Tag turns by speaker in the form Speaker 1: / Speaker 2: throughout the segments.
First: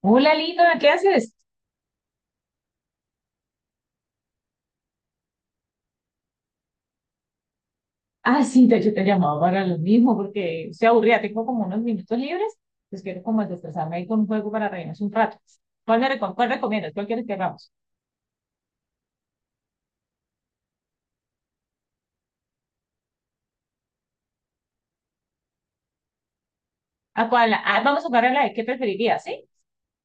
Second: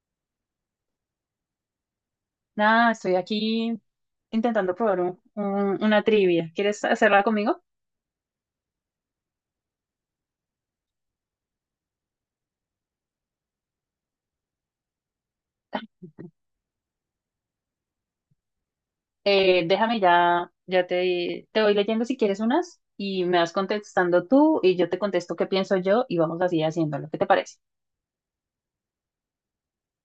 Speaker 1: Hola Lina, ¿qué haces?
Speaker 2: Nada, estoy aquí intentando probar una trivia. ¿Quieres hacerla conmigo?
Speaker 1: Ah, sí, de hecho te llamaba para lo mismo porque estoy aburrida, tengo como unos minutos libres, pues quiero como desestresarme ahí con un juego para reírnos un rato. ¿Cuál cuál recomiendas? ¿Cuál quieres que hagamos?
Speaker 2: Déjame ya te voy leyendo si quieres unas y me vas contestando tú y yo te contesto qué pienso yo y vamos así haciéndolo. ¿Qué te
Speaker 1: ¿A cuál?
Speaker 2: parece?
Speaker 1: Ah, vamos a jugar a la de qué preferirías, ¿sí?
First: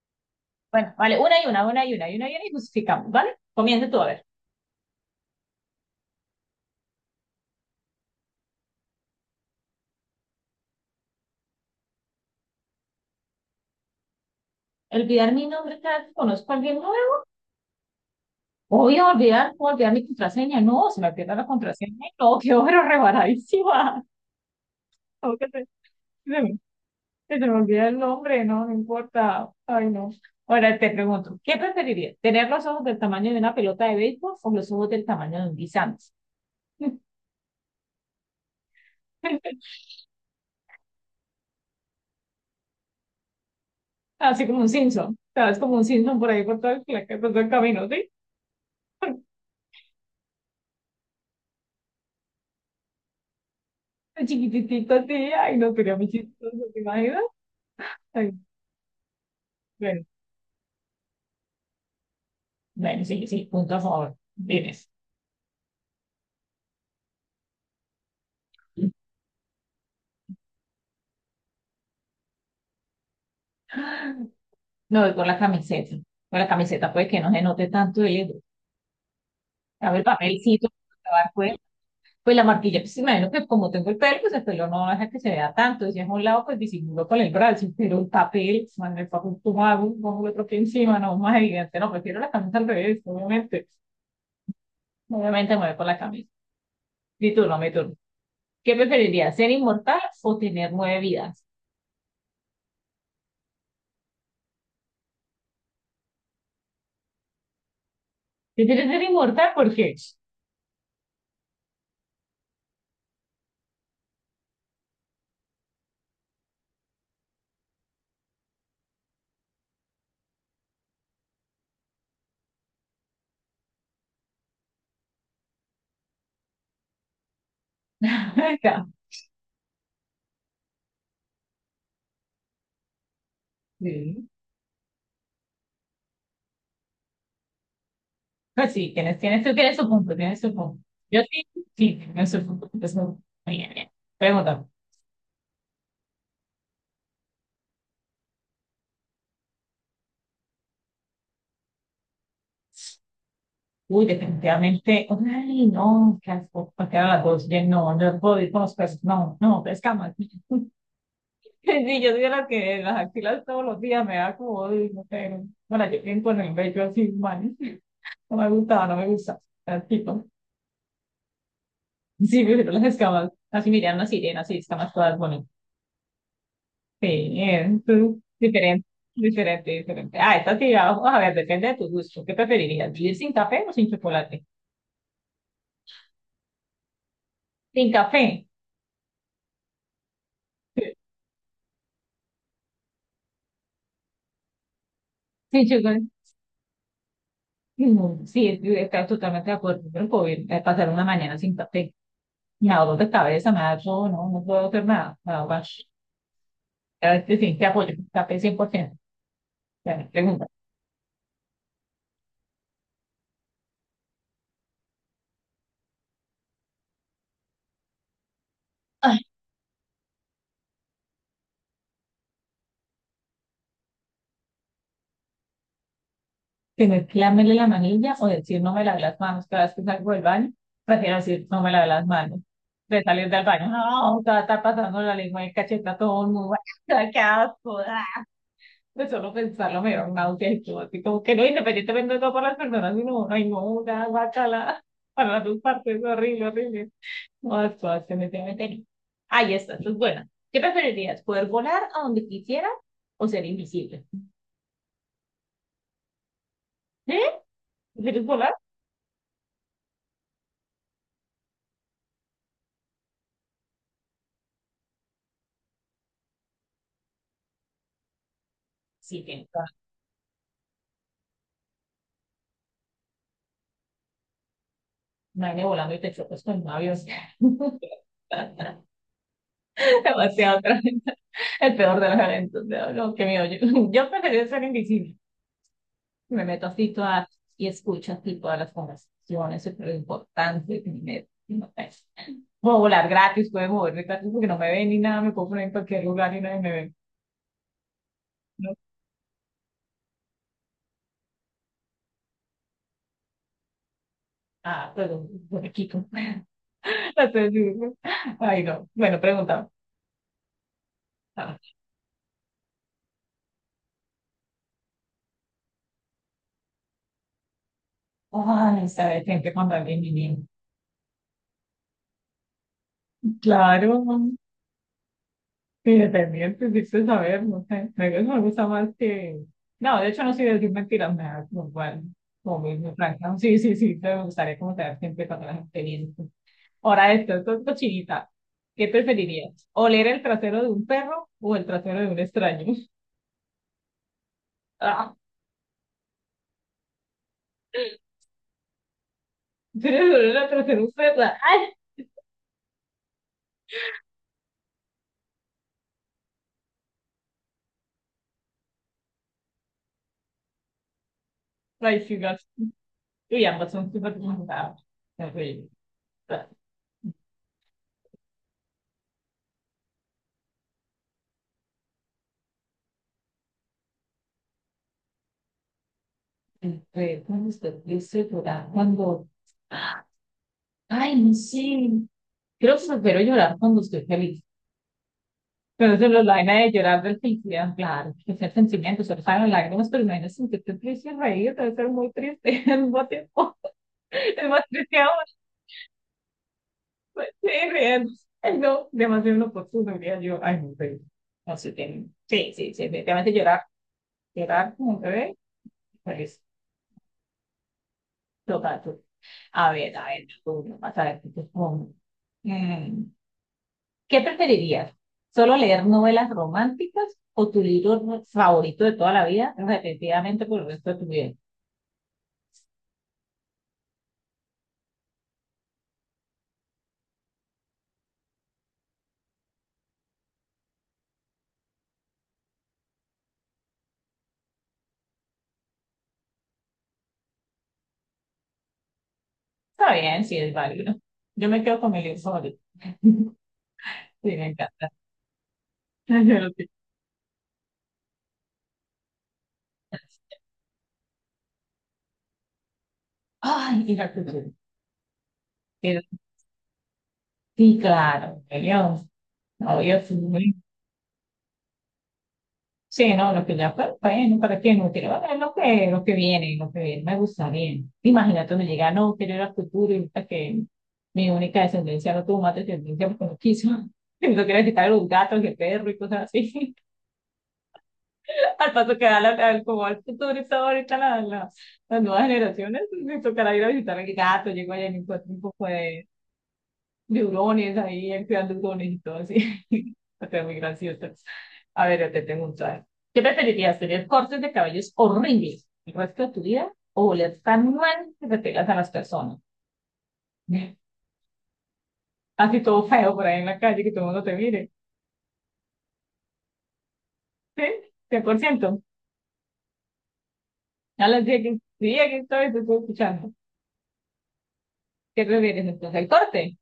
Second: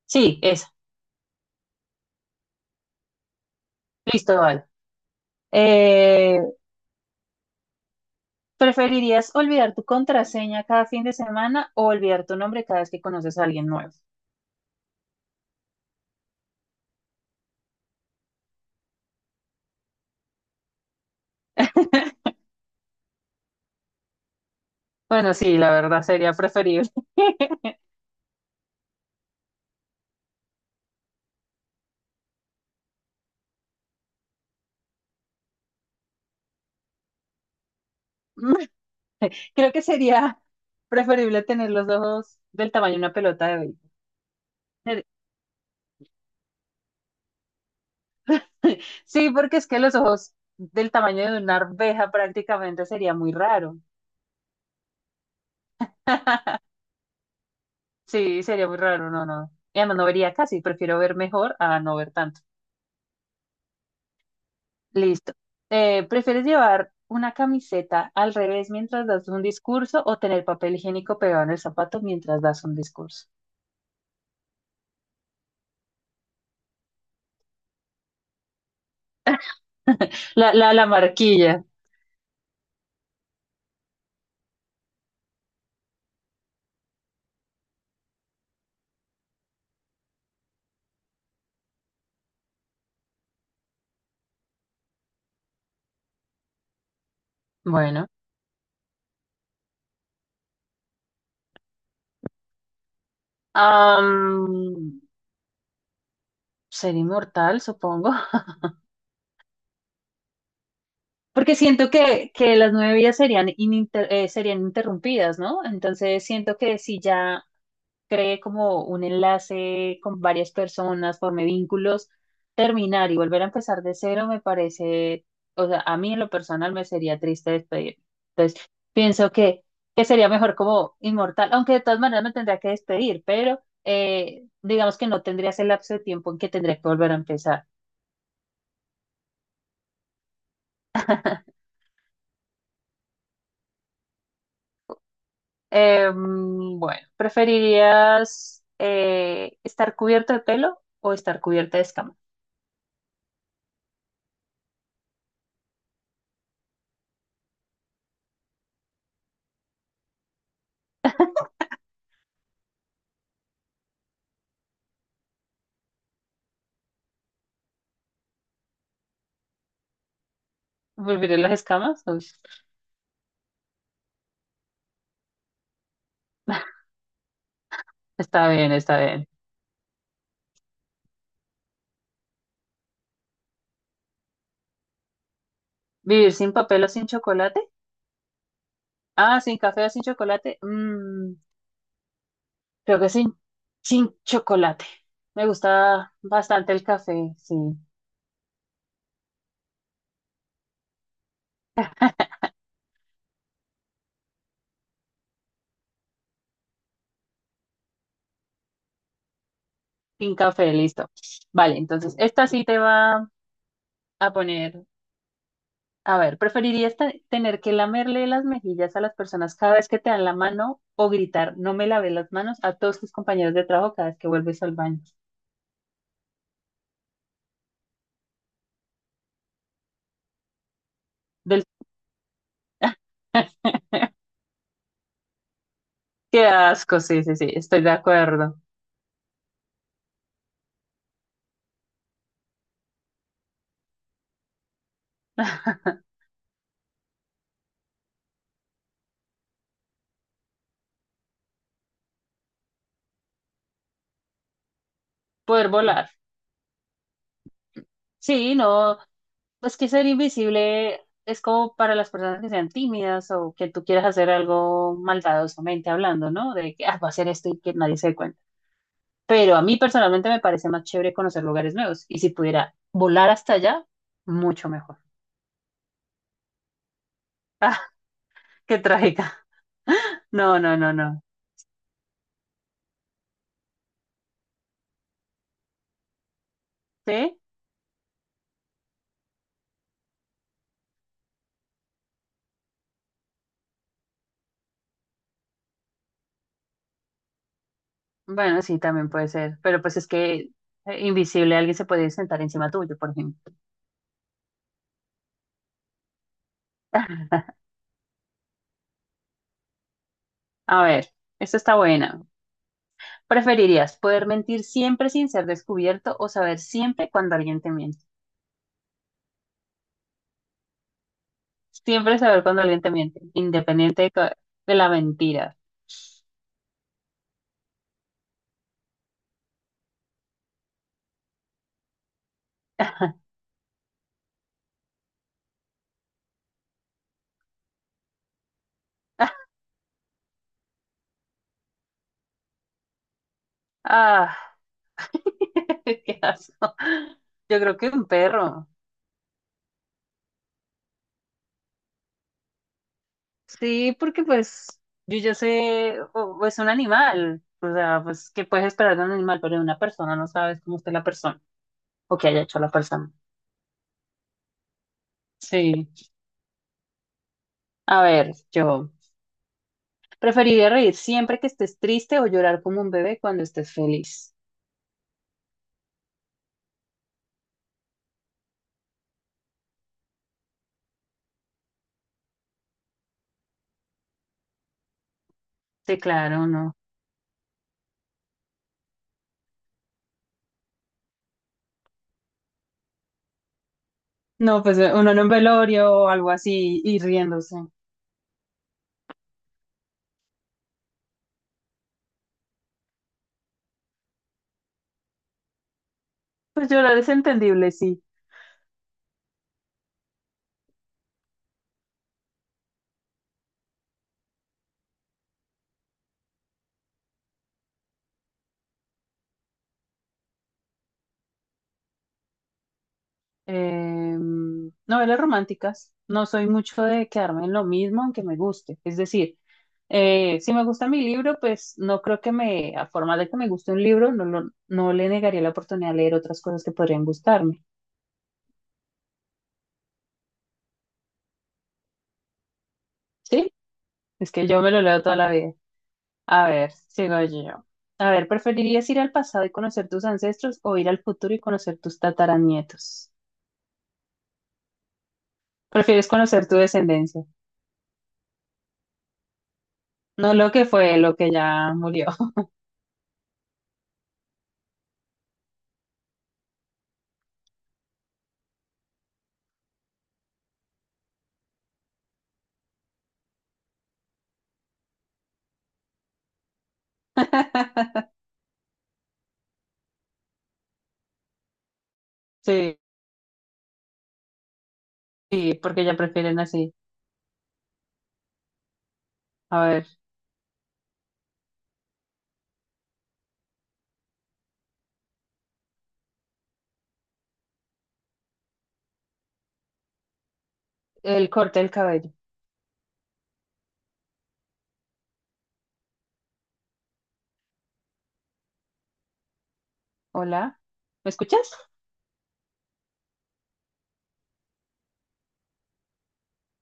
Speaker 2: Sí, esa.
Speaker 1: Bueno, vale, una y una, y una y una y justificamos, ¿vale? Comienza tú, a ver.
Speaker 2: Listo, vale. Eh, ¿Preferirías olvidar tu contraseña cada fin de semana o olvidar tu nombre cada vez que conoces a alguien nuevo?
Speaker 1: Olvidar mi nombre cada vez que conozco a alguien nuevo. Voy a olvidar mi contraseña. No, se me pierde la contraseña. No, qué horror, rebaradísima.
Speaker 2: Bueno, sí, la verdad sería preferible.
Speaker 1: Se te me olvida el nombre, no, no importa. Ay, no. Ahora te pregunto, ¿qué preferirías? ¿Tener los ojos del tamaño de una pelota de béisbol o los ojos del tamaño de un guisante?
Speaker 2: Creo que sería preferible tener los ojos del tamaño de una pelota de hoy.
Speaker 1: Así como un Simpson. ¿Sabes? Como un Simpson por ahí por todo por todo el camino, ¿sí?
Speaker 2: Sí, porque es que los ojos del tamaño de una arveja prácticamente sería muy raro.
Speaker 1: Chiquititito así, ay, no, sería muy chistoso, ¿te imaginas? Ay,
Speaker 2: Sí, sería muy raro, no, no. Y además
Speaker 1: bueno,
Speaker 2: no vería casi, prefiero ver mejor a no ver tanto.
Speaker 1: bueno, sí, sí, punto a favor. Tienes.
Speaker 2: Listo. ¿Prefieres llevar una camiseta al revés mientras das un discurso o tener papel higiénico pegado en el zapato mientras das un discurso?
Speaker 1: No, voy con la camiseta. Con la camiseta puede que no se note tanto el, a ver,
Speaker 2: La,
Speaker 1: papelcito,
Speaker 2: la, la
Speaker 1: para acabar
Speaker 2: marquilla.
Speaker 1: pues la marquilla, pues imagino que como tengo el pelo, pues el pelo no deja que se vea tanto, si es a un lado, pues disimulo con el brazo, pero el papel, man, el papel tomado, pongo el otro pie encima, no, más evidente, no, prefiero la camisa al revés, obviamente, obviamente me voy por la camisa, mi turno, mi turno.
Speaker 2: Bueno.
Speaker 1: ¿Qué preferirías, ser inmortal o tener nueve vidas?
Speaker 2: am, Ser inmortal, supongo.
Speaker 1: ¿Prefieres ser inmortal? ¿Por qué?
Speaker 2: Porque siento que las nueve vidas serían, serían interrumpidas, ¿no? Entonces siento que si ya cree como un enlace con varias personas, forme vínculos, terminar y volver a empezar de cero me parece, o sea, a mí en lo personal me sería triste despedir. Entonces
Speaker 1: Acá,
Speaker 2: pienso que sería mejor como inmortal, aunque de todas maneras me tendría que despedir, pero
Speaker 1: sí.
Speaker 2: digamos que no tendría ese lapso de tiempo en que tendría que volver a empezar.
Speaker 1: Pues sí, tienes, tienes, tú tienes su punto, tienes su punto. Yo sí, sí, tienes su punto, muy bien, bien. Pregunta.
Speaker 2: Bueno, ¿preferirías estar cubierto de pelo o estar cubierta de escamas?
Speaker 1: Uy, definitivamente, ay, no, qué asco, porque era las dos, ya no, no puedo ir con los peces, no, no, pescamos. Sí, yo soy de las que las axilas todos los días me da como, uy, no sé, no. Bueno, yo tengo en el bello así, man, no me gustaba, no me gusta, tipo,
Speaker 2: ¿Volveré las escamas? Uy,
Speaker 1: sí, pero las escamas, así miran las sirenas, así escamas todas bonitas, sí, tú,
Speaker 2: está bien,
Speaker 1: diferente,
Speaker 2: está bien.
Speaker 1: diferente, diferente. Ah, esta sí, vamos a ver, depende de tu gusto, ¿qué preferirías, vivir sin café o sin chocolate?
Speaker 2: ¿Vivir sin papel o sin chocolate?
Speaker 1: Sin café,
Speaker 2: Ah, sin café o sin chocolate. Mm, creo que sin chocolate. Me
Speaker 1: sin chocolate.
Speaker 2: gusta bastante el café, sí.
Speaker 1: Mm, sí, está totalmente de acuerdo. Pero no puedo ir pasar una mañana sin café. Me da dolor de cabeza, me da todo, no, no puedo hacer nada. Me da guash. A ver, sí, sí, te apoyo. Café 100%. Ya, me
Speaker 2: Sin
Speaker 1: pregunta.
Speaker 2: café, listo. Vale, entonces esta sí te va a poner. A ver, ¿preferirías tener que lamerle las mejillas a las
Speaker 1: Ay,
Speaker 2: personas cada vez que te dan la mano o gritar, no me lavé las manos a todos tus compañeros de trabajo cada vez que vuelves al baño?
Speaker 1: ¿tener que lamerle la manilla o decir no me lavé las manos cada vez que salgo del baño? Prefiero decir no
Speaker 2: Del...
Speaker 1: me lavé las manos. De salir del baño, no, te va a estar pasando la lengua de cacheta a todo el
Speaker 2: Qué
Speaker 1: mundo.
Speaker 2: asco,
Speaker 1: ¡Qué
Speaker 2: sí, sí, sí,
Speaker 1: asco!
Speaker 2: estoy de acuerdo.
Speaker 1: De solo pensarlo me da un náusea y todo, así como que no, independientemente de todo por las personas, sino, ay, no, una guacala, para las dos partes, horrible, horrible. No, esto se me tiene meter. Ahí está, esto es buena. ¿Qué preferirías? ¿Poder volar a donde quisieras o ser invisible?
Speaker 2: Poder volar.
Speaker 1: ¿Eh? ¿Prefieres
Speaker 2: Sí,
Speaker 1: volar?
Speaker 2: no, pues que ser invisible es como para las personas que sean tímidas o que tú quieras hacer algo maldadosamente hablando, ¿no? De que ah, voy a hacer esto y que nadie se dé cuenta.
Speaker 1: Sí, tienes
Speaker 2: Pero a mí personalmente me parece más chévere conocer lugares nuevos y si pudiera volar hasta allá, mucho mejor.
Speaker 1: nadie volando y te chocas con un avión.
Speaker 2: Ah, qué trágica. No,
Speaker 1: Demasiado
Speaker 2: no, no,
Speaker 1: tremenda.
Speaker 2: no.
Speaker 1: El peor de los eventos. No, no, qué miedo. Yo preferiría ser invisible. Me meto así todas
Speaker 2: ¿Sí?
Speaker 1: y escucho así todas las conversaciones, eso es lo importante que me meto. No, sé. Puedo volar gratis, puedo moverme gratis porque no me ven ni nada, me puedo poner en cualquier lugar y nadie me ve.
Speaker 2: Bueno,
Speaker 1: No,
Speaker 2: sí, también puede ser. Pero pues es que invisible alguien se puede sentar encima tuyo, por ejemplo.
Speaker 1: ah, pero por aquí, como- Entonces, digo, ay, no. Bueno, preguntaba.
Speaker 2: A ver,
Speaker 1: Ah,
Speaker 2: esto está buena. ¿Preferirías poder mentir siempre sin ser descubierto o saber siempre cuando alguien te miente?
Speaker 1: ay, sabes, siempre cuando alguien me viene.
Speaker 2: Siempre saber cuando alguien te miente,
Speaker 1: Claro,
Speaker 2: independiente de, de la mentira.
Speaker 1: sí, dependiente, sí, sé saber, no sé. Eso me gusta más que. No, de hecho, no soy de decir mentiras, me da como igual, como mismo, franca. Sí, sí, sí, te gustaría como tener siempre todas las experiencias. Ahora, esto es cochinita. ¿Qué preferirías? ¿Oler el trasero de un perro o el trasero de un extraño?
Speaker 2: Ah,
Speaker 1: Ah,
Speaker 2: qué asco. Yo creo que un perro.
Speaker 1: tienes oler el trasero de un perro? ¡Ay!
Speaker 2: Sí, porque pues yo ya sé, o es un animal, o sea, pues qué puedes esperar de un animal, pero de una persona no sabes cómo está la persona
Speaker 1: Ay, sí,
Speaker 2: o qué haya
Speaker 1: gas.
Speaker 2: hecho la persona.
Speaker 1: Uy, ambas son súper complicadas. Terrible.
Speaker 2: Sí,
Speaker 1: Ah,
Speaker 2: a ver, yo preferiría reír siempre que estés triste o llorar como un bebé cuando estés feliz.
Speaker 1: el perro, cuando usted dice llorar, cuando. Ay, no sé. Creo que prefiero llorar cuando estoy feliz. Pero
Speaker 2: Sí,
Speaker 1: eso es la
Speaker 2: claro,
Speaker 1: vaina de
Speaker 2: no.
Speaker 1: llorar del felicidad, claro, que es el sentimiento, solo salen las lágrimas, pero imagínate sentirte triste y reír, debe ser muy triste al mismo tiempo. Es más
Speaker 2: No, pues
Speaker 1: triste aún,
Speaker 2: uno en un velorio o algo así y
Speaker 1: sí,
Speaker 2: riéndose.
Speaker 1: riendo. Ay, no, demasiado inoportuno, diría yo. Ay, no, pero no sé, sí, sí, sí, definitivamente llorar, llorar como un bebé, pues,
Speaker 2: Pues llorar es entendible, sí.
Speaker 1: total. A ver, tú, vas a ver, tú, tú, tú. Mm, ¿qué preferirías? ¿Solo leer novelas románticas o tu libro favorito de toda la vida repetidamente por el resto de tu vida?
Speaker 2: Eh, Novelas románticas. No soy mucho de quedarme en lo mismo, aunque me guste. Es decir, si me gusta mi libro, pues no creo que me, a forma de que me guste un libro, no, no le negaría la oportunidad de leer otras cosas que podrían gustarme.
Speaker 1: Está bien, sí es válido. Yo me quedo con mi libro favorito.
Speaker 2: ¿Sí?
Speaker 1: Sí,
Speaker 2: Es
Speaker 1: me
Speaker 2: que yo me lo
Speaker 1: encanta.
Speaker 2: leo toda la vida.
Speaker 1: Yo
Speaker 2: A
Speaker 1: lo tengo.
Speaker 2: ver, sigo yo. A ver, ¿preferirías ir al pasado y conocer tus ancestros o ir al futuro y conocer tus tataranietos?
Speaker 1: Ay, y la cultura. Pero-
Speaker 2: ¿Prefieres conocer tu descendencia?
Speaker 1: sí, claro, obvio, obvio,
Speaker 2: No lo
Speaker 1: sí.
Speaker 2: que fue, lo que ya murió.
Speaker 1: Sí, no, lo que ya fue, bueno, ¿para qué no quiero? Bueno, lo que viene, me gusta bien. Imagínate donde llega, no, quiero ir al futuro y ahorita que mi única descendencia no tuvo más descendencia porque no quiso. No quiero quitar a los gatos el perro y cosas así. Al paso que da como al futuro está ahorita las nuevas
Speaker 2: Sí.
Speaker 1: generaciones, me tocará ir a visitar al gato, llego allá y me encuentro un
Speaker 2: Sí,
Speaker 1: poco
Speaker 2: porque ya
Speaker 1: de
Speaker 2: prefieren así.
Speaker 1: neurones ahí, activando neurones y todo así.
Speaker 2: A ver,
Speaker 1: Está muy gracioso. A ver, yo te tengo un traje. ¿Qué preferirías, tener cortes de cabellos horribles el resto de tu vida o oler tan mal que te pegas a las personas?
Speaker 2: el corte del cabello.
Speaker 1: Así todo feo por ahí en la calle, que todo el mundo te mire. ¿Sí? 100%.
Speaker 2: Hola,
Speaker 1: A
Speaker 2: ¿me
Speaker 1: las 10
Speaker 2: escuchas?
Speaker 1: que, día que estoy, te estoy escuchando. ¿Qué prefieres entonces? El corte.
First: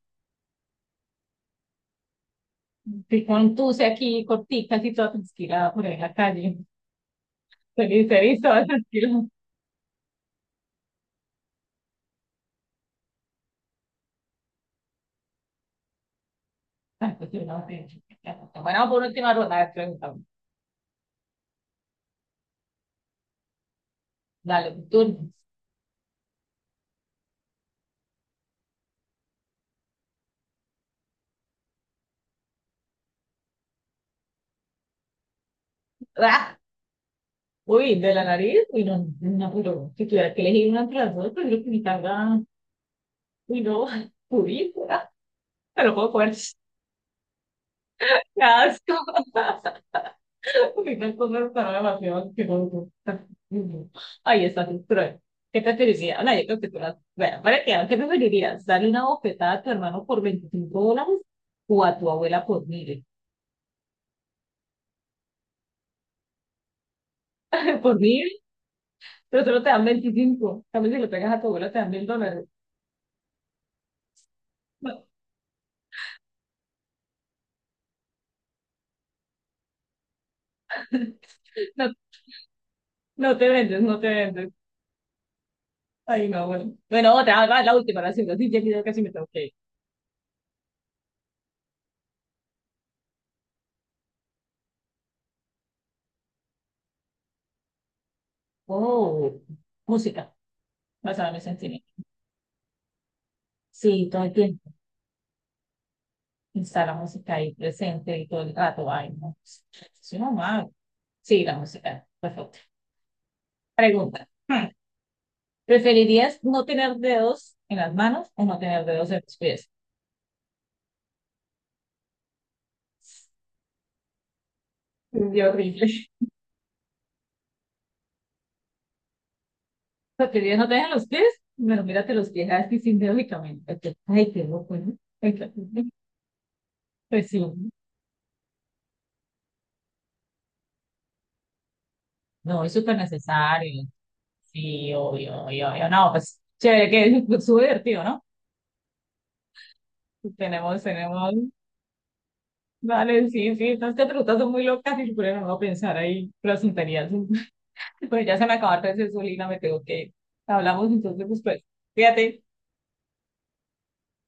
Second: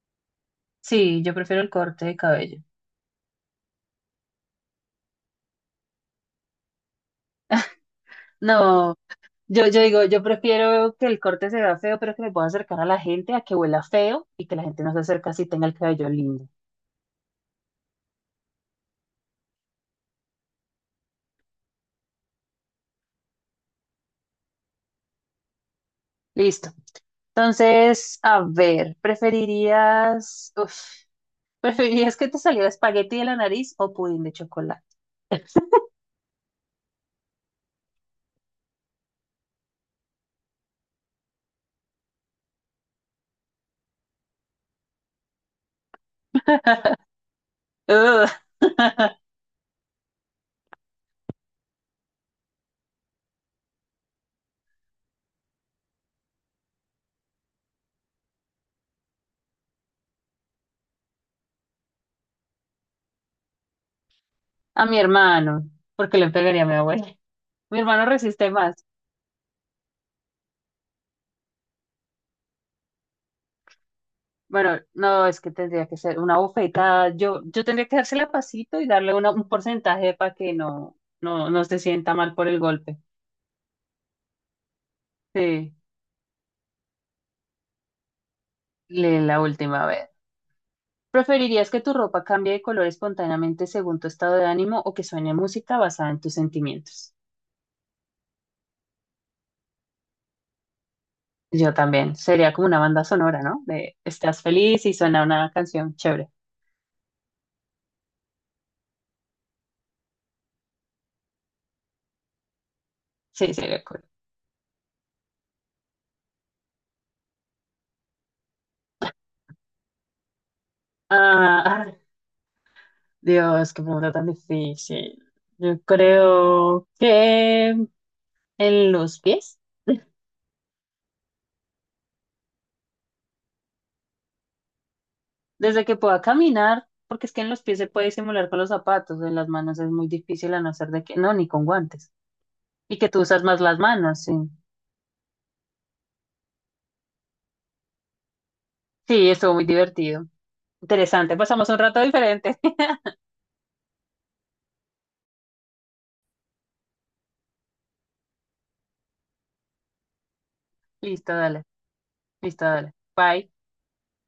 Speaker 2: Sí, yo prefiero el corte de cabello.
Speaker 1: Si con tuce aquí, corticas y toda tranquila por ahí en la calle. Feliz, feliz, toda
Speaker 2: No,
Speaker 1: tranquila.
Speaker 2: yo digo, yo prefiero que el corte se vea feo, pero que me pueda acercar a la gente, a que huela feo y que la gente no se acerque si tenga el cabello lindo.
Speaker 1: Bueno, por última ronda, a ver, pregúntame. Dale, tú.
Speaker 2: Listo. Entonces, a ver, ¿preferirías que te saliera espagueti de la nariz o pudín de chocolate?
Speaker 1: ¡Ah! Uy, de la nariz, uy, no, no, pero si tuviera que elegir una entre las dos, prefiero que mi carga, uy, no, uy, ah, me lo puedo comer.
Speaker 2: Ugh.
Speaker 1: ¡Qué asco! Uy, no, esto no está demasiado asqueroso. Ay, está es cruel. ¿Qué te preferirías? No, yo creo que tú las... Bueno, para que, ¿qué preferirías? ¿Darle una bofetada a tu hermano por $25 o a tu abuela por mil?
Speaker 2: A mi hermano, porque le pegaría a mi abuela. Mi
Speaker 1: ¿Por
Speaker 2: hermano
Speaker 1: mil?
Speaker 2: resiste más.
Speaker 1: Pero solo te dan 25. También si lo pegas a tu abuelo te dan $1,000.
Speaker 2: Bueno,
Speaker 1: No,
Speaker 2: no, es que tendría que ser una bofetada. Yo tendría que dársela pasito y darle un porcentaje para que no, no, no se
Speaker 1: no,
Speaker 2: sienta mal por el golpe.
Speaker 1: no te vendes, no te vendes.
Speaker 2: Sí,
Speaker 1: Ay, no, bueno. Bueno, otra, va, la última, la segunda. Sí, ya que yo casi me
Speaker 2: lee
Speaker 1: tengo
Speaker 2: la
Speaker 1: que ir.
Speaker 2: última vez. ¿Preferirías que tu ropa cambie de color espontáneamente según tu estado de ánimo o que suene música basada en tus sentimientos?
Speaker 1: Oh, música, basada en mis
Speaker 2: Yo
Speaker 1: sentimientos.
Speaker 2: también. Sería como una banda sonora, ¿no? De
Speaker 1: Sí, todo el
Speaker 2: estás
Speaker 1: tiempo.
Speaker 2: feliz y suena una canción chévere.
Speaker 1: Está la música ahí presente y todo el rato. Ay, no. Soy mamá. Sí, la música. Perfecto.
Speaker 2: Sí, sería cool.
Speaker 1: Pregunta. Hmm. ¿Preferirías no tener dedos en las manos o no tener dedos en los pies?
Speaker 2: Ah, ay, Dios, qué pregunta tan difícil.
Speaker 1: Qué
Speaker 2: Yo
Speaker 1: horrible.
Speaker 2: creo que. En los pies,
Speaker 1: Sea, que ya no te dejan los pies, bueno, mírate los pies así lógicamente. Ok. Ay, qué loco, ¿no?
Speaker 2: desde que pueda caminar, porque
Speaker 1: Pues
Speaker 2: es que
Speaker 1: sí,
Speaker 2: en los pies se puede simular con los zapatos, en las manos es muy difícil a no ser de que, no, ni con guantes,
Speaker 1: no, es súper
Speaker 2: y que tú usas más las
Speaker 1: necesario.
Speaker 2: manos, sí.
Speaker 1: Sí, obvio, obvio, obvio. No, pues chévere, que es súper divertido, ¿no?
Speaker 2: Sí, estuvo muy divertido.
Speaker 1: Tenemos, tenemos,
Speaker 2: Interesante, pasamos un rato diferente.
Speaker 1: vale, sí, sí, estas te preguntas son muy locas y pero no voy a pensar ahí las tonterías. Pues ya se me acabaron de gasolina, me tengo que ir. Hablamos entonces
Speaker 2: Listo,
Speaker 1: después.
Speaker 2: dale,
Speaker 1: Fíjate.
Speaker 2: listo, dale. Bye.